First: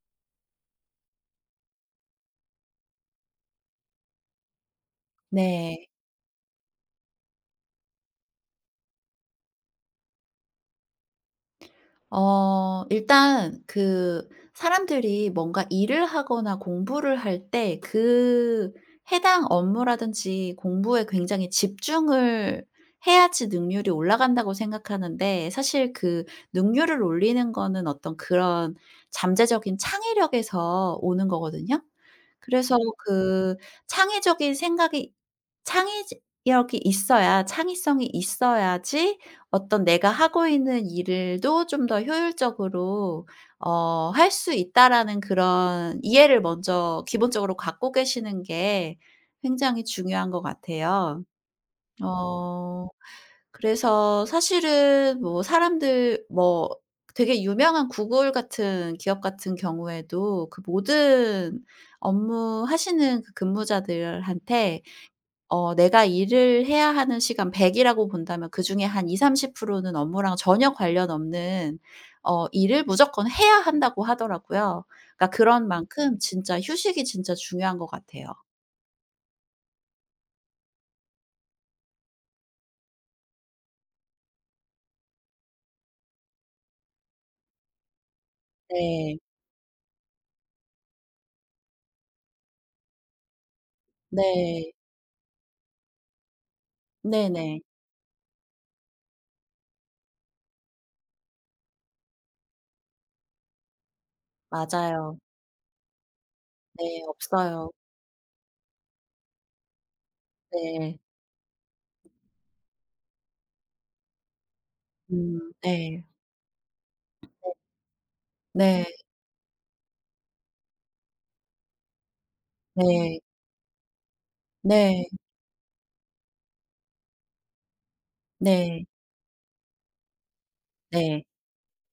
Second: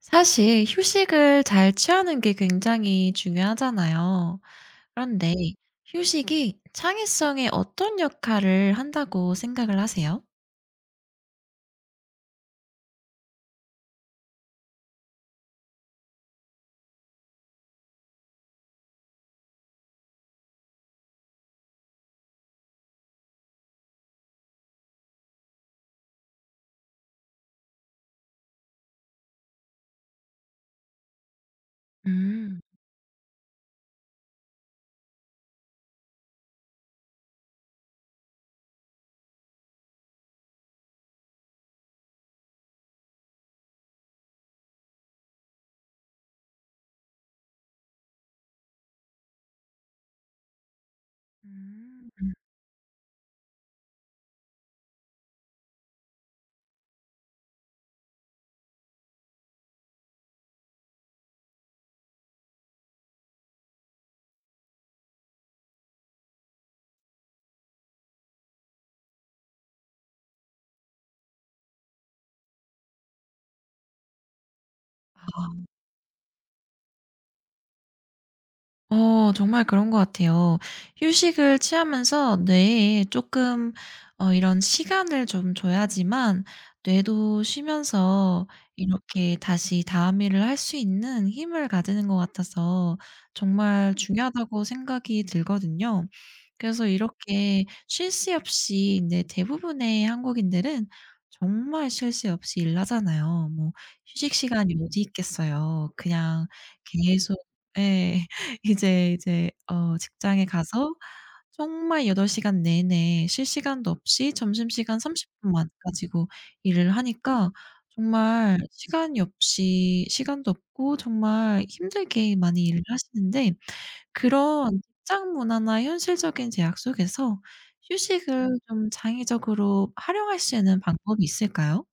사실 휴식을 잘 취하는 게 굉장히 중요하잖아요. 그런데 네. 휴식이 창의성에 어떤 역할을 한다고 생각을 하세요? 일단 사람들이 뭔가 일을 하거나 공부를 할 때 해당 업무라든지 공부에 굉장히 집중을 해야지 능률이 올라간다고 생각하는데, 사실 능률을 올리는 거는 어떤 그런 잠재적인 창의력에서 오는 거거든요. 음. 그래서 그 창의적인 생각이, 창의 력이 있어야, 창의성이 있어야지 어떤 내가 하고 있는 일을도 좀 더 효율적으로 할 수 있다라는 그런 이해를 먼저 기본적으로 갖고 계시는 게 굉장히 중요한 것 같아요. 음. 어. 그래서 사실은 뭐 사람들, 뭐 되게 유명한 구글 같은 기업 같은 경우에도 그 모든 업무하시는 그 근무자들한테 내가 일을 해야 하는 시간 100 이라고 본다면 그중에 한 20-30%는 업무랑 전혀 관련 없는 일을 무조건 해야 한다고 하더라고요. 그러니까 그런 만큼 진짜 휴식이 진짜 중요한 것 같아요. 정말 그런 것 같아요. 휴식을 취하면서 뇌에 조금 이런 시간을 좀 줘야지만 뇌도 쉬면서 네. 이렇게 다시 다음 일을 할 수 있는 힘을 가지는 것 같아서 정말 중요하다고 네. 생각이 들거든요. 그래서 네네. 이렇게 쉴 새 없이 근제 대부분의 한국인들은 정말 쉴 새 없이 일을 하잖아요. 뭐 휴식 시간이 어디 맞아요. 있겠어요. 그냥 네. 계속. 없어요. 예. 이제 직장에 가서 네. 정말 8시간 시간 내내 쉴 시간도 없이 점심시간 음. 30분 분만 네. 가지고 일을 하니까 정말 네. 시간이 없이 시간도 없고 정말 힘들게 많이 일을 네. 하시는데 그런 네. 직장 문화나 현실적인 제약 속에서 휴식을 네. 좀 장의적으로 활용할 수 있는 방법이 네. 있을까요?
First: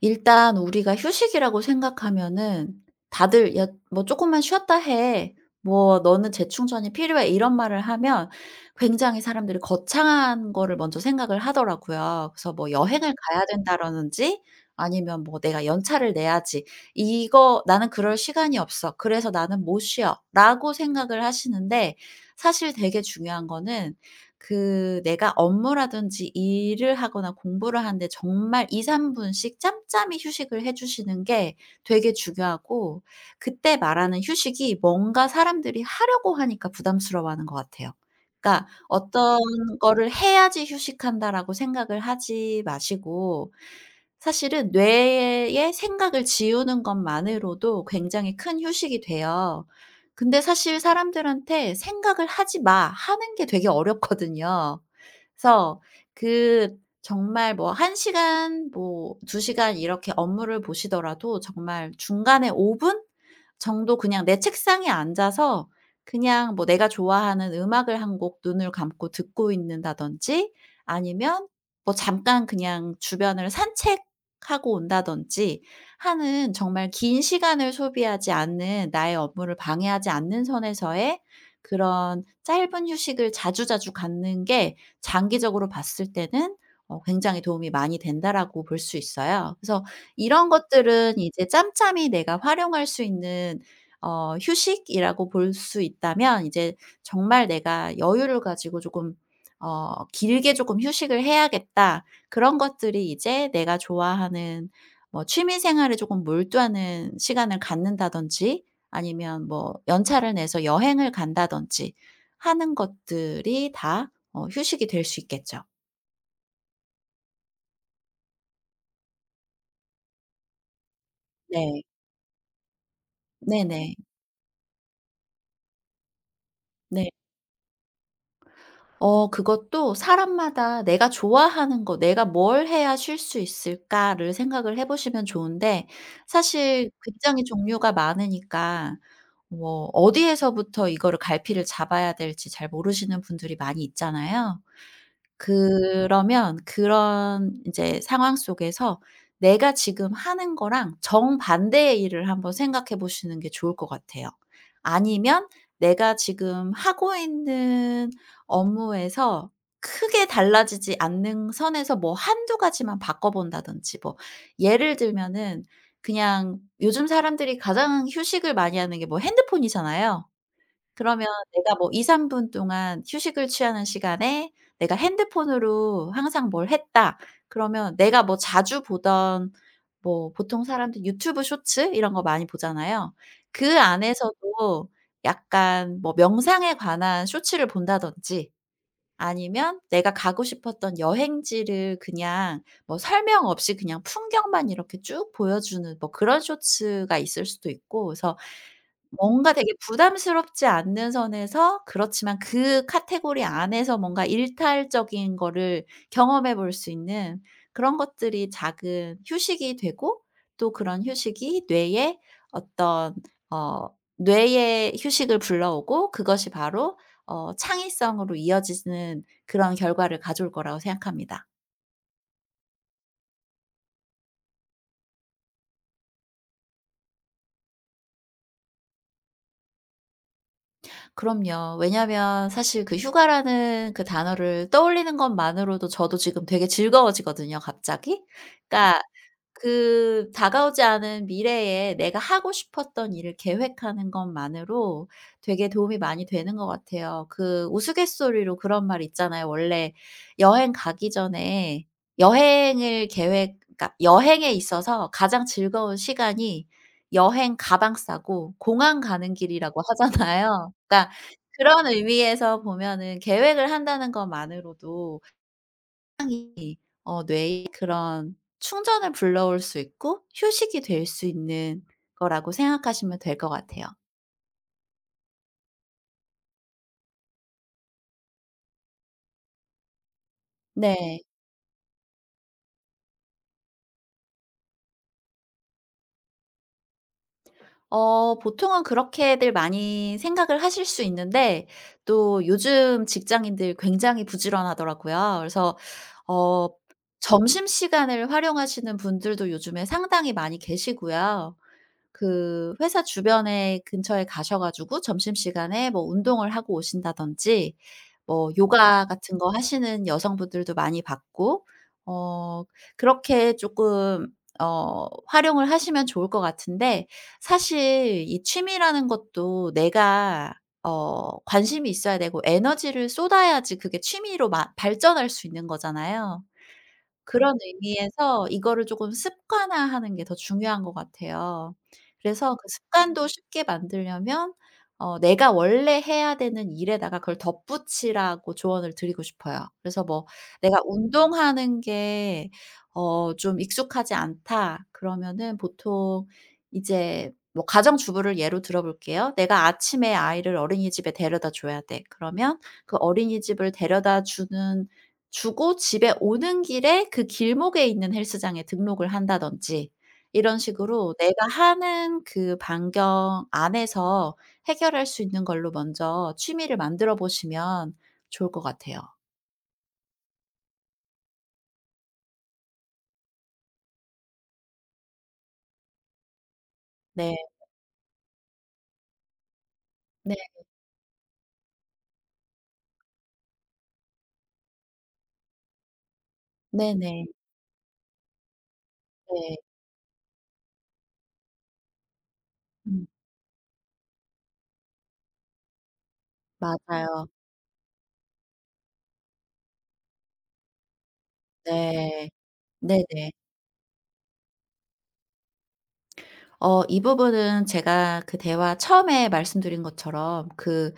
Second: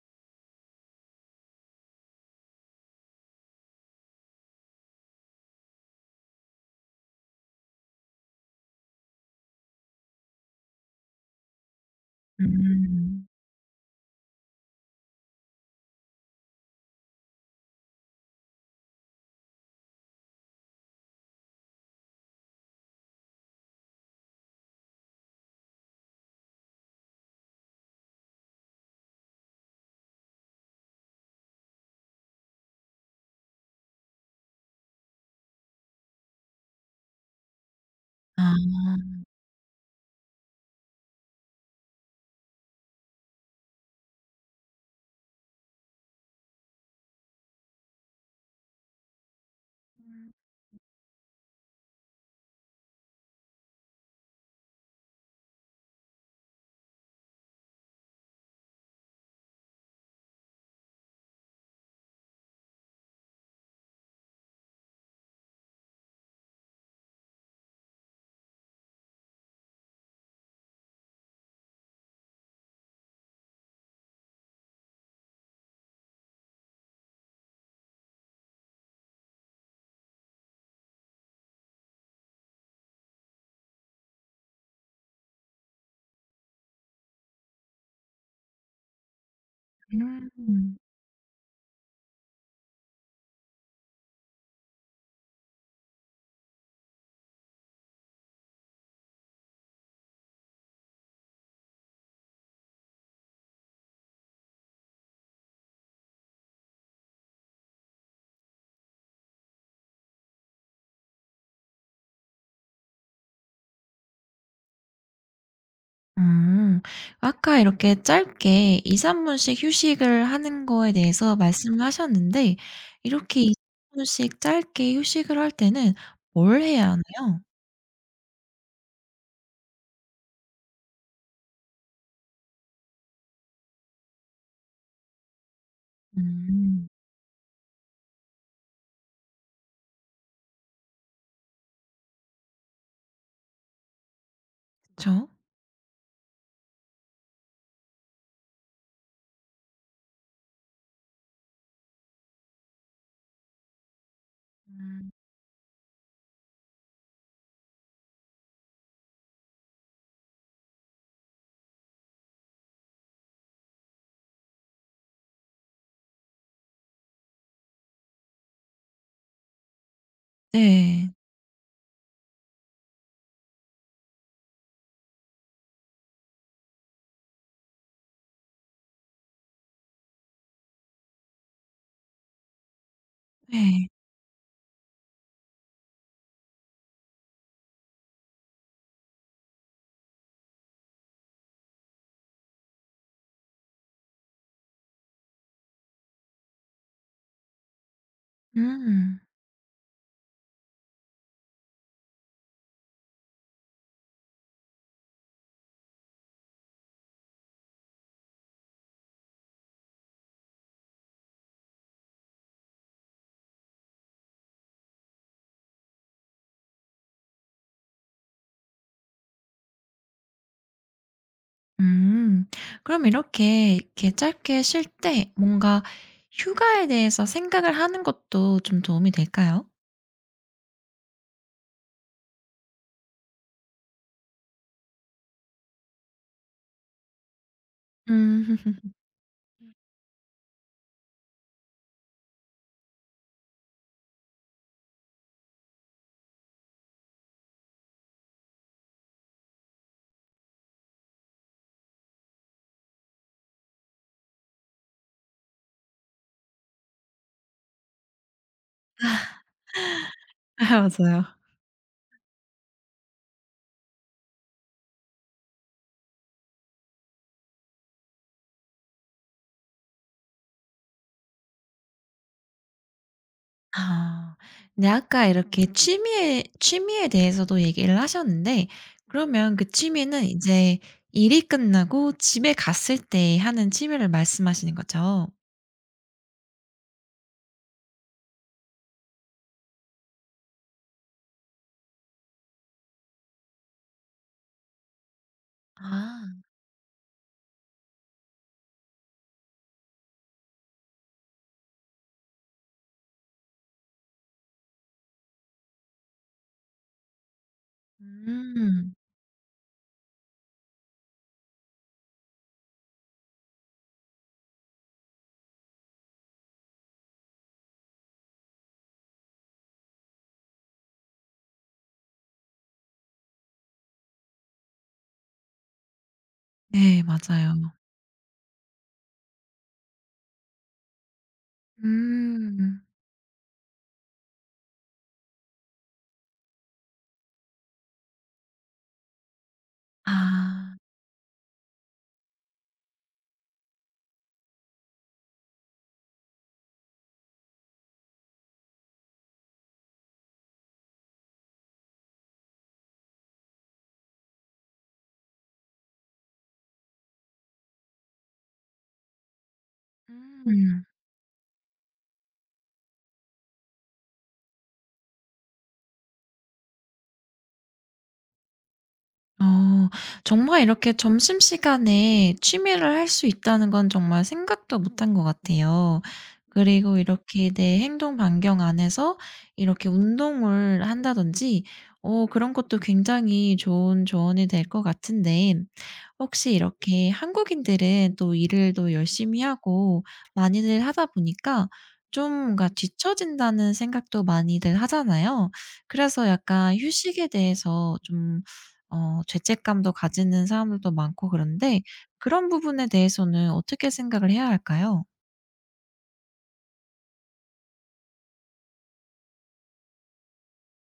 일단 우리가 휴식이라고 생각하면은 다들 "야 뭐 조금만 쉬었다 해. 뭐 너는 재충전이 필요해." 이런 말을 하면 굉장히 사람들이 거창한 거를 먼저 생각을 하더라고요. 그래서 뭐 여행을 음. 가야 된다라든지, 아니면 뭐 '내가 연차를 내야지. 이거 나는 그럴 시간이 없어. 그래서 나는 못 쉬어.'라고 생각을 하시는데, 사실 되게 중요한 거는 내가 업무라든지 일을 하거나 공부를 하는데 정말 2-3 분씩 짬짬이 휴식을 해 주시는 게 되게 중요하고, 그때 말하는 휴식이 뭔가 사람들이 하려고 하니까 부담스러워하는 것 같아요. 아. 그러니까 어떤 거를 '해야지 휴식한다.'라고 생각을 하지 마시고, 사실은 뇌의 생각을 지우는 것만으로도 굉장히 큰 휴식이 돼요. 근데 사실 사람들한테 "생각을 하지 마." 하는 게 되게 어렵거든요. 그래서 그 정말 뭐 1 시간, 뭐 2 시간 이렇게 업무를 보시더라도 정말 중간에 5분 정도 그냥 내 책상에 앉아서 그냥 뭐 내가 좋아하는 음악을 한 곡 눈을 감고 듣고 있는다든지, 아니면 뭐 잠깐 그냥 주변을 산책하고 온다든지 하는, 정말 긴 시간을 소비하지 않는, 나의 업무를 방해하지 않는 선에서의 그런 짧은 휴식을 자주자주 갖는 게 장기적으로 봤을 때는 굉장히 도움이 많이 된다라고 볼 수 있어요. 그래서 이런 음. 것들은 이제 짬짬이 내가 활용할 수 있는 휴식이라고 볼 수 있다면, 이제 정말 내가 여유를 가지고 조금 '길게 조금 휴식을 해야겠다.' 그런 것들이 이제 내가 좋아하는 뭐 취미 생활에 조금 몰두하는 시간을 갖는다든지, 아니면 뭐 연차를 내서 여행을 간다든지 하는 것들이 다 휴식이 될 수 있겠죠. 음. 아까 이렇게 짧게 2~3분 분씩 휴식을 하는 거에 대해서 말씀을 네. 하셨는데 이렇게 네네. 2~3분 분씩 짧게 휴식을 할 때는 뭘 해야 네. 하나요? 그것도 사람마다 '내가 좋아하는 거, 내가 뭘 해야 쉴 수 있을까?'를 생각을 해 보시면 좋은데, 음. 사실 굉장히 종류가 많으니까 뭐 어디에서부터 이거를 갈피를 잡아야 될지 잘 모르시는 분들이 많이 있잖아요. 그쵸. 그러면 그런 이제 상황 속에서 내가 지금 하는 거랑 정반대의 일을 한번 생각해 보시는 게 좋을 것 같아요. 음. 아니면 내가 지금 하고 있는 업무에서 크게 달라지지 않는 선에서 뭐 한두 가지만 바꿔 본다든지, 뭐 예를 들면은 그냥 요즘 사람들이 가장 휴식을 많이 하는 게 뭐 핸드폰이잖아요. 네. 그러면 내가 뭐 2-3분 동안 휴식을 취하는 시간에 내가 핸드폰으로 항상 뭘 했다. 그러면 내가 뭐 자주 보던, 뭐 보통 사람들 유튜브 쇼츠 이런 거 많이 보잖아요. 그 네. 안에서도 약간 뭐 명상에 관한 쇼츠를 본다든지, 아니면 내가 가고 싶었던 여행지를 그냥 뭐 설명 없이 그냥 풍경만 이렇게 쭉 보여주는 뭐 그런 쇼츠가 있을 수도 있고. 그래서 음. 뭔가 되게 부담스럽지 않는 선에서, 그렇지만 그 카테고리 안에서 뭔가 일탈적인 거를 경험해 볼 수 있는 그런 것들이 작은 휴식이 되고, 또 그런 휴식이 뇌에 어떤 어 뇌의 휴식을 불러오고, 그것이 바로 창의성으로 이어지는 그런 결과를 가져올 거라고 생각합니다. 음. 그럼 이렇게 짧게 쉴 때 뭔가 휴가에 대해서 생각을 하는 것도 좀 도움이 될까요? 그럼요. 왜냐면 사실 그 휴가라는 그 단어를 떠올리는 것만으로도 저도 지금 되게 즐거워지거든요, 갑자기. 음. 그러니까 그 다가오지 않은 미래에 내가 하고 싶었던 일을 계획하는 것만으로 되게 도움이 많이 되는 것 같아요. 그 우스갯소리로 그런 말 있잖아요. 원래 여행 가기 전에 여행을 계획, 그러니까 여행에 있어서 가장 즐거운 시간이 여행 가방 싸고 공항 가는 길이라고 하잖아요. 아, 그러니까 맞아요. 그런 의미에서 보면은 계획을 한다는 것만으로도 뇌의 그런 충전을 불러올 수 있고 휴식이 될 수 있는 거라고 생각하시면 될 것 같아요. 아. 근데 아까 이렇게 취미에 대해서도 얘기를 하셨는데 그러면 그 취미는 이제 네. 일이 끝나고 집에 갔을 때 하는 취미를 말씀하시는 거죠? 보통은 그렇게들 많이 생각을 하실 수 있는데, 또 요즘 직장인들 굉장히 부지런하더라고요. 그래서 아. 어 점심시간을 활용하시는 분들도 요즘에 상당히 많이 계시고요. 그 회사 주변에, 근처에 가셔 가지고 점심시간에 뭐 운동을 하고 오신다든지, 뭐 음. 요가 같은 거 하시는 여성분들도 많이 봤고. 어 그렇게 쪼끔 활용을 하시면 좋을 것 같은데, 사실 이 취미라는 것도 내가 관심이 있어야 되고 에너지를 쏟아야지 그게 취미로 마 발전할 수 있는 거잖아요. 네, 그런 맞아요. 의미에서 이거를 조금 습관화하는 게 더 중요한 것 같아요. 그래서 그 음. 습관도 쉽게 만들려면 내가 원래 해야 되는 일에다가 그걸 덧붙이라고 조언을 드리고 싶어요. 그래서 뭐 아. "내가 운동하는 게 좀 익숙하지 않다." 그러면은 보통, 이제 뭐 가정주부를 예로 들어 볼게요. "내가 아침에 아이를 어린이집에 데려다 줘야 돼." 그러면 그 어린이집을 데려다 주는 주고 집에 오는 길에 그 길목에 있는 헬스장에 등록을 한다든지, 이런 음. 식으로 내가 하는 그 반경 안에서 해결할 수 있는 걸로 먼저 취미를 만들어 보시면 좋을 것 같아요. 어. 정말 이렇게 점심시간에 취미를 할 수 있다는 건 정말 생각도 못한 것 같아요. 그리고 네. 이렇게 내 행동 반경 안에서 이렇게 네. 운동을 한다든지 그런 것도 굉장히 좋은 조언이 될 것 같은데 혹시 이렇게 네네. 한국인들은 또 일을 또 열심히 네. 하고 많이들 하다 보니까 좀 뭔가 음 뒤처진다는 생각도 많이들 하잖아요. 그래서 약간 휴식에 맞아요. 대해서 좀 죄책감도 가지는 사람들도 많고 그런데 네. 그런 부분에 네네. 대해서는 어떻게 생각을 해야 할까요? 이 부분은 제가 그 대화 처음에 말씀드린 것처럼 그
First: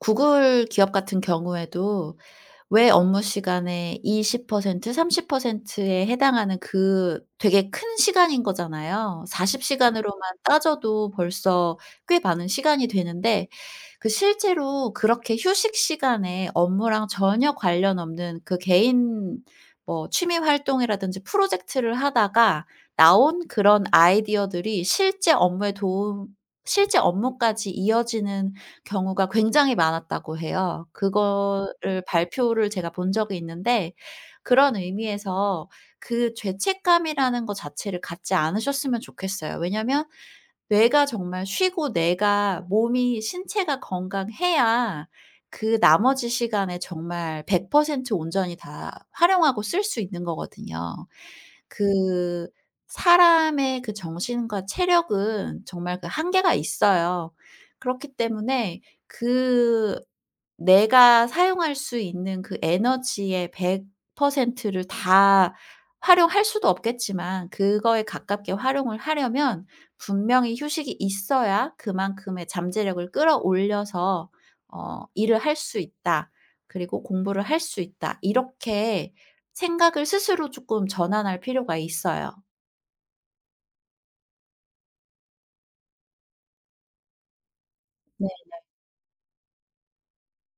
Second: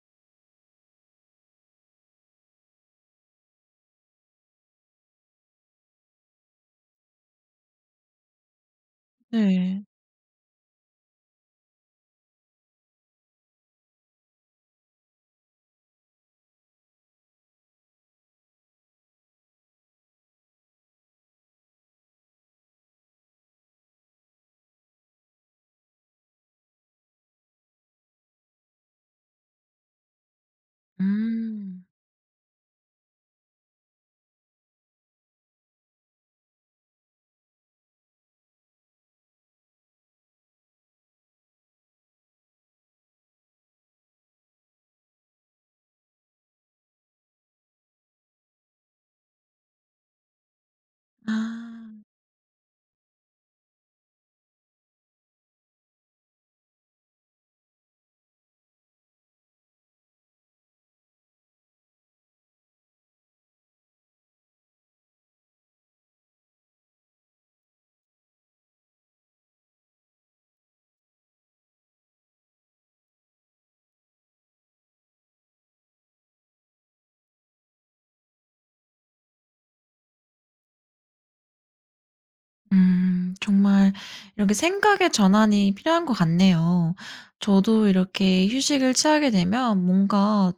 구글 기업 같은 경우에도 왜 업무 시간의 20% 30%에 해당하는 그 되게 큰 시간인 거잖아요. 40 네. 시간으로만 따져도 벌써 꽤 많은 시간이 되는데, 그 실제로 그렇게 휴식 시간에 업무랑 전혀 관련 없는 그 개인 뭐 취미 활동이라든지 프로젝트를 하다가 나온 그런 아이디어들이 실제 업무에 도움 실제 업무까지 이어지는 경우가 굉장히 많았다고 해요. 음. 그거를 발표를 제가 본 적이 있는데, 그런 의미에서 그 죄책감이라는 거 자체를 갖지 않으셨으면 좋겠어요. 왜냐면 뇌가 정말 쉬고 내가 몸이, 신체가 건강해야 그 나머지 시간에 정말 100% 온전히 다 활용하고 쓸 수 있는 거거든요. 아. 그 사람의 그 정신과 체력은 정말 그 한계가 있어요. 그렇기 때문에 그 내가 사용할 수 있는 그 에너지의 100%를 다 활용할 수도 없겠지만, 그거에 가깝게 활용을 하려면 분명히 휴식이 있어야 그만큼의 잠재력을 끌어올려서 '일을 할 수 있다. 그리고 공부를 할 수 있다.' 이렇게 생각을 스스로 쪼끔 전환할 필요가 있어요. 정말 이렇게 생각의 전환이 필요한 것 같네요. 저도 이렇게 휴식을 취하게 되면 뭔가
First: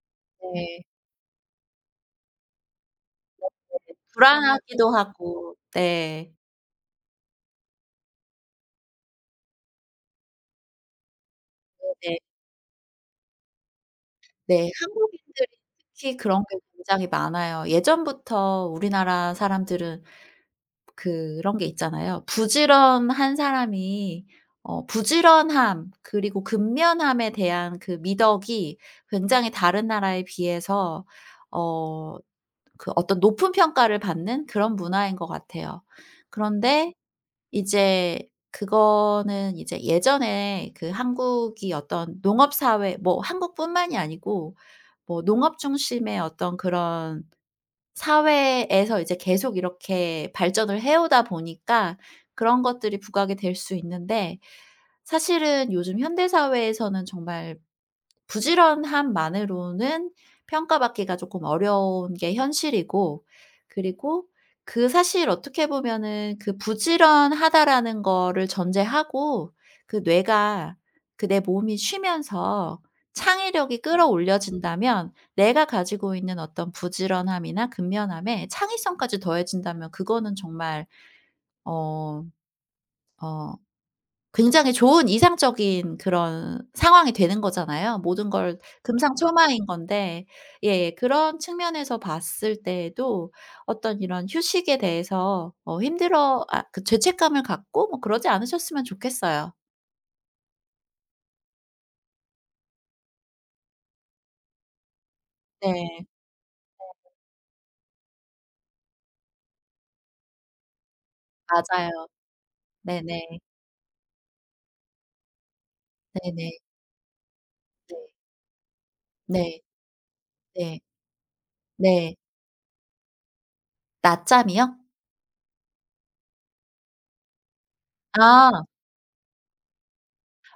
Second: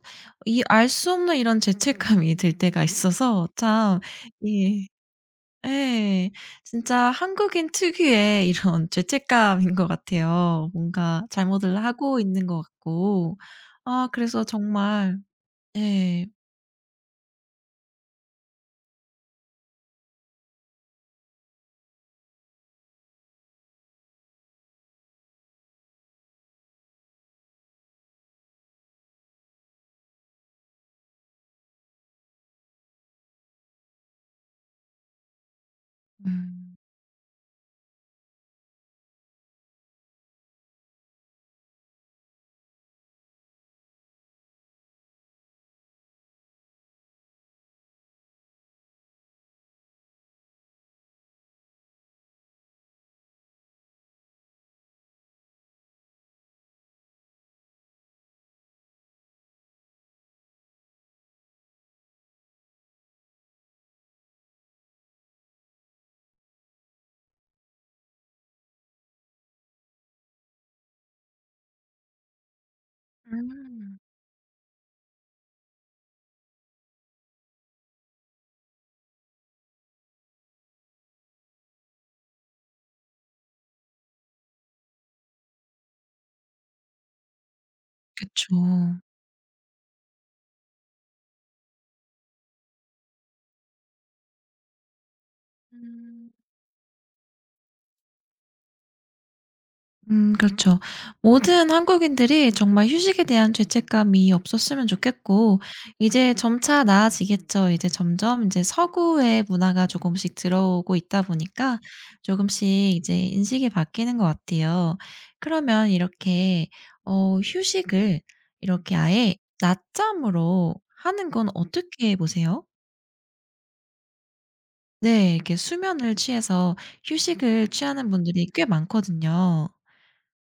이 네네. 알 수 없는 이런 죄책감이 들 때가 있어서 참. 예. 불안하기도 하고. 예. 네. 진짜 한국인 특유의 이런 죄책감인 것 같아요. 뭔가 잘못을 하고 네네. 있는 것 같고. 아, 그래서 네. 정말. 한국인들이 특히 예. 그런 게 굉장히 많아요. 예전부터 우리나라 사람들은 그런 게 있잖아요. 부지런한 사람이 부지런함 그리고 근면함에 대한 그 미덕이 굉장히 다른 나라에 비해서 어 어떤 높은 평가를 받는 그런 문화인 것 같아요. 음. 그런데 이제 그거는 이제 예전에 그 한국이 어떤 농업 사회, 뭐 한국뿐만이 아니고 뭐 농업 중심의 어떤 그런 사회에서 이제 계속 이렇게 발전을 해 오다 보니까 그런 것들이 부각이 될 수 있는데, 사실은 요즘 현대 사회에서는 정말 부지런함만으로는 평가받기가 조금 어려운 게 현실이고. 그리고 그 사실 어떻게 보면은 그 부지런하다라는 거를 전제하고 그 뇌가, 그 내 몸이 쉬면서 창의력이 음. 끌어올려진다면, 내가 가지고 있는 어떤 부지런함이나 근면함에 창의성까지 더해진다면 그거는 정말 어어 굉장히 좋은 이상적인 그런 상황이 되는 거잖아요. 모든 그쵸. 걸 금상첨화인 건데. 예, 그런 측면에서 봤을 때에도 어떤 이런 휴식에 대해서, 어 음. 힘들어 아 그 죄책감을 갖고 뭐 그러지 않으셨으면 좋겠어요. 그렇죠. 모든 한국인들이 정말 휴식에 대한 죄책감이 없었으면 좋겠고 네. 이제 점차 나아지겠죠. 이제 점점 이제 서구의 문화가 조금씩 들어오고 있다 보니까 맞아요. 조금씩 이제 네네. 인식이 바뀌는 것 같아요. 그러면 네네. 이렇게 네. 휴식을 이렇게 아예 네. 낮잠으로 네. 하는 건 어떻게 네. 보세요? 낮잠이요? 네. 이렇게 수면을 취해서 휴식을 취하는 분들이 꽤 아 많거든요.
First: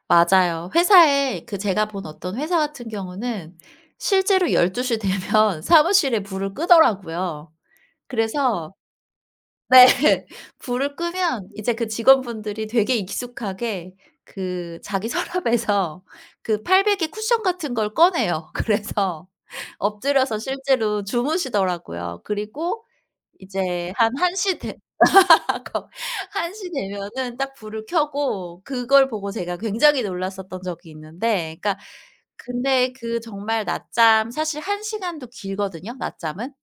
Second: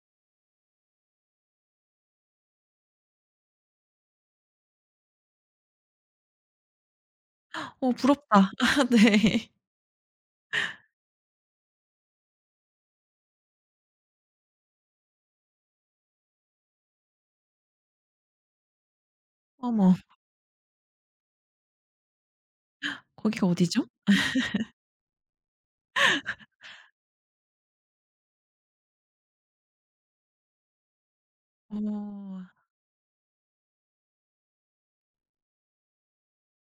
맞아요. 회사에 그 제가 본 어떤 회사 같은 경우는 실제로 12시 되면 사무실에 불을 끄더라고요. 어, 부럽다. 그래서 네. 네. 불을 끄면 이제 그 직원분들이 되게 익숙하게 그 자기 서랍에서 그 팔베개 쿠션 같은 걸 꺼내요. 그래서 어머. 엎드려서 실제로 주무시더라고요. 그리고 거기가 어디죠? 이제 한 1시 되 거 한 시 되면은 딱 불을 켜고. 그걸 보고 제가 굉장히 놀랐었던 적이 있는데, 그러니까 어. 근데 그 정말 낮잠 사실 1 시간도 길거든요, 낮잠은.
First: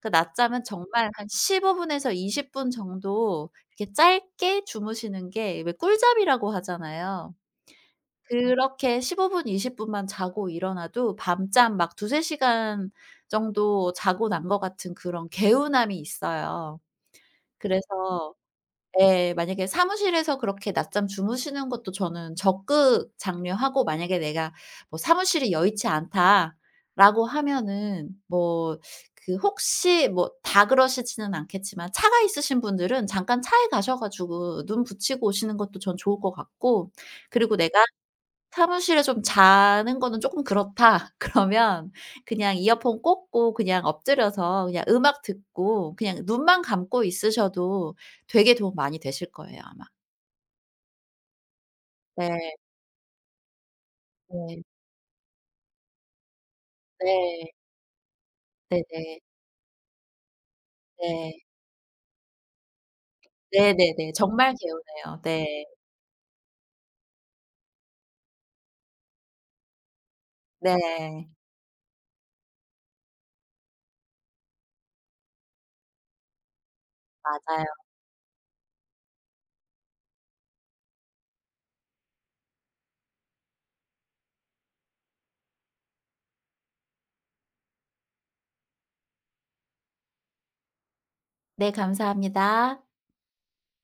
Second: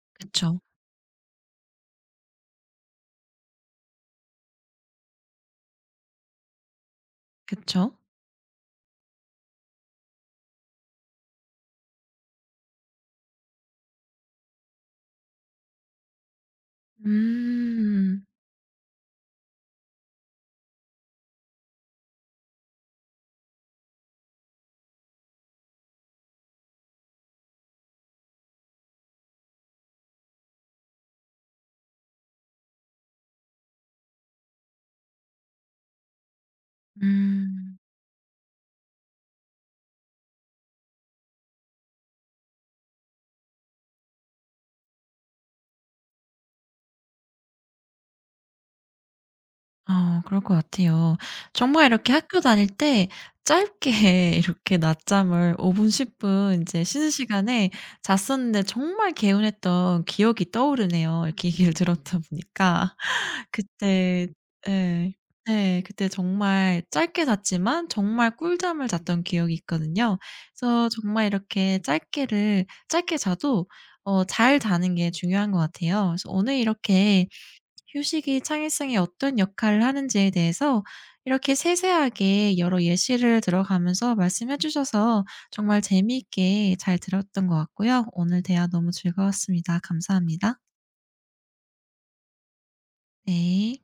그 그쵸. 낮잠은 정말 한 15 분에서 20분 정도 이렇게 짧게 주무시는 게 왜 꿀잠이라고 하잖아요. 그쵸. 그렇게 15 분, 20 분만 자고 일어나도 밤잠 막 2, 3 시간 정도 자고 난 것 같은 그런 개운함이 있어요. 음. 그래서 예, 만약에 사무실에서 그렇게 낮잠 주무시는 것도 저는 적극 장려하고, 만약에 내가 뭐 "사무실이 여의치 않다."라고 하면은 뭐 그 혹시 뭐 다 그러시지는 않겠지만 차가 있으신 분들은 잠깐 차에 가셔 가지고 눈 붙이고 오시는 것도 전 좋을 것 같고. 그리고 음. 내가 사무실에 좀 자는 거는 쪼끔 그렇다 그러면 그냥 이어폰 꽂고 그냥 엎드려서 그냥 음악 듣고 그냥 눈만 감고 있으셔도 되게 도움 많이 되실 거예요 아마. 아, 그럴 것 같아요. 정말 이렇게 네. 학교 다닐 때 짧게 네. 이렇게 낮잠을 5분 10분 이제 쉬는 네. 시간에 잤었는데 정말 네네. 개운했던 기억이 떠오르네요, 네. 이렇게 얘기를 들었다 보니까. 네네네. 그때. 정말 예. 개운해요. 네. 네. 그때 정말 짧게 잤지만 정말 꿀잠을 잤던 기억이 있거든요. 그래서 정말 네. 이렇게 짧게 자도 잘 자는 게 중요한 것 같아요. 그래서 오늘 이렇게 맞아요. 휴식이 창의성에 어떤 역할을 하는지에 대해서 이렇게 세세하게 여러 예시를 들어가면서 말씀해 주셔서 정말 재미있게 잘 들었던 것 같고요. 오늘 대화 너무 즐거웠습니다. 감사합니다. 네 감사합니다. 네.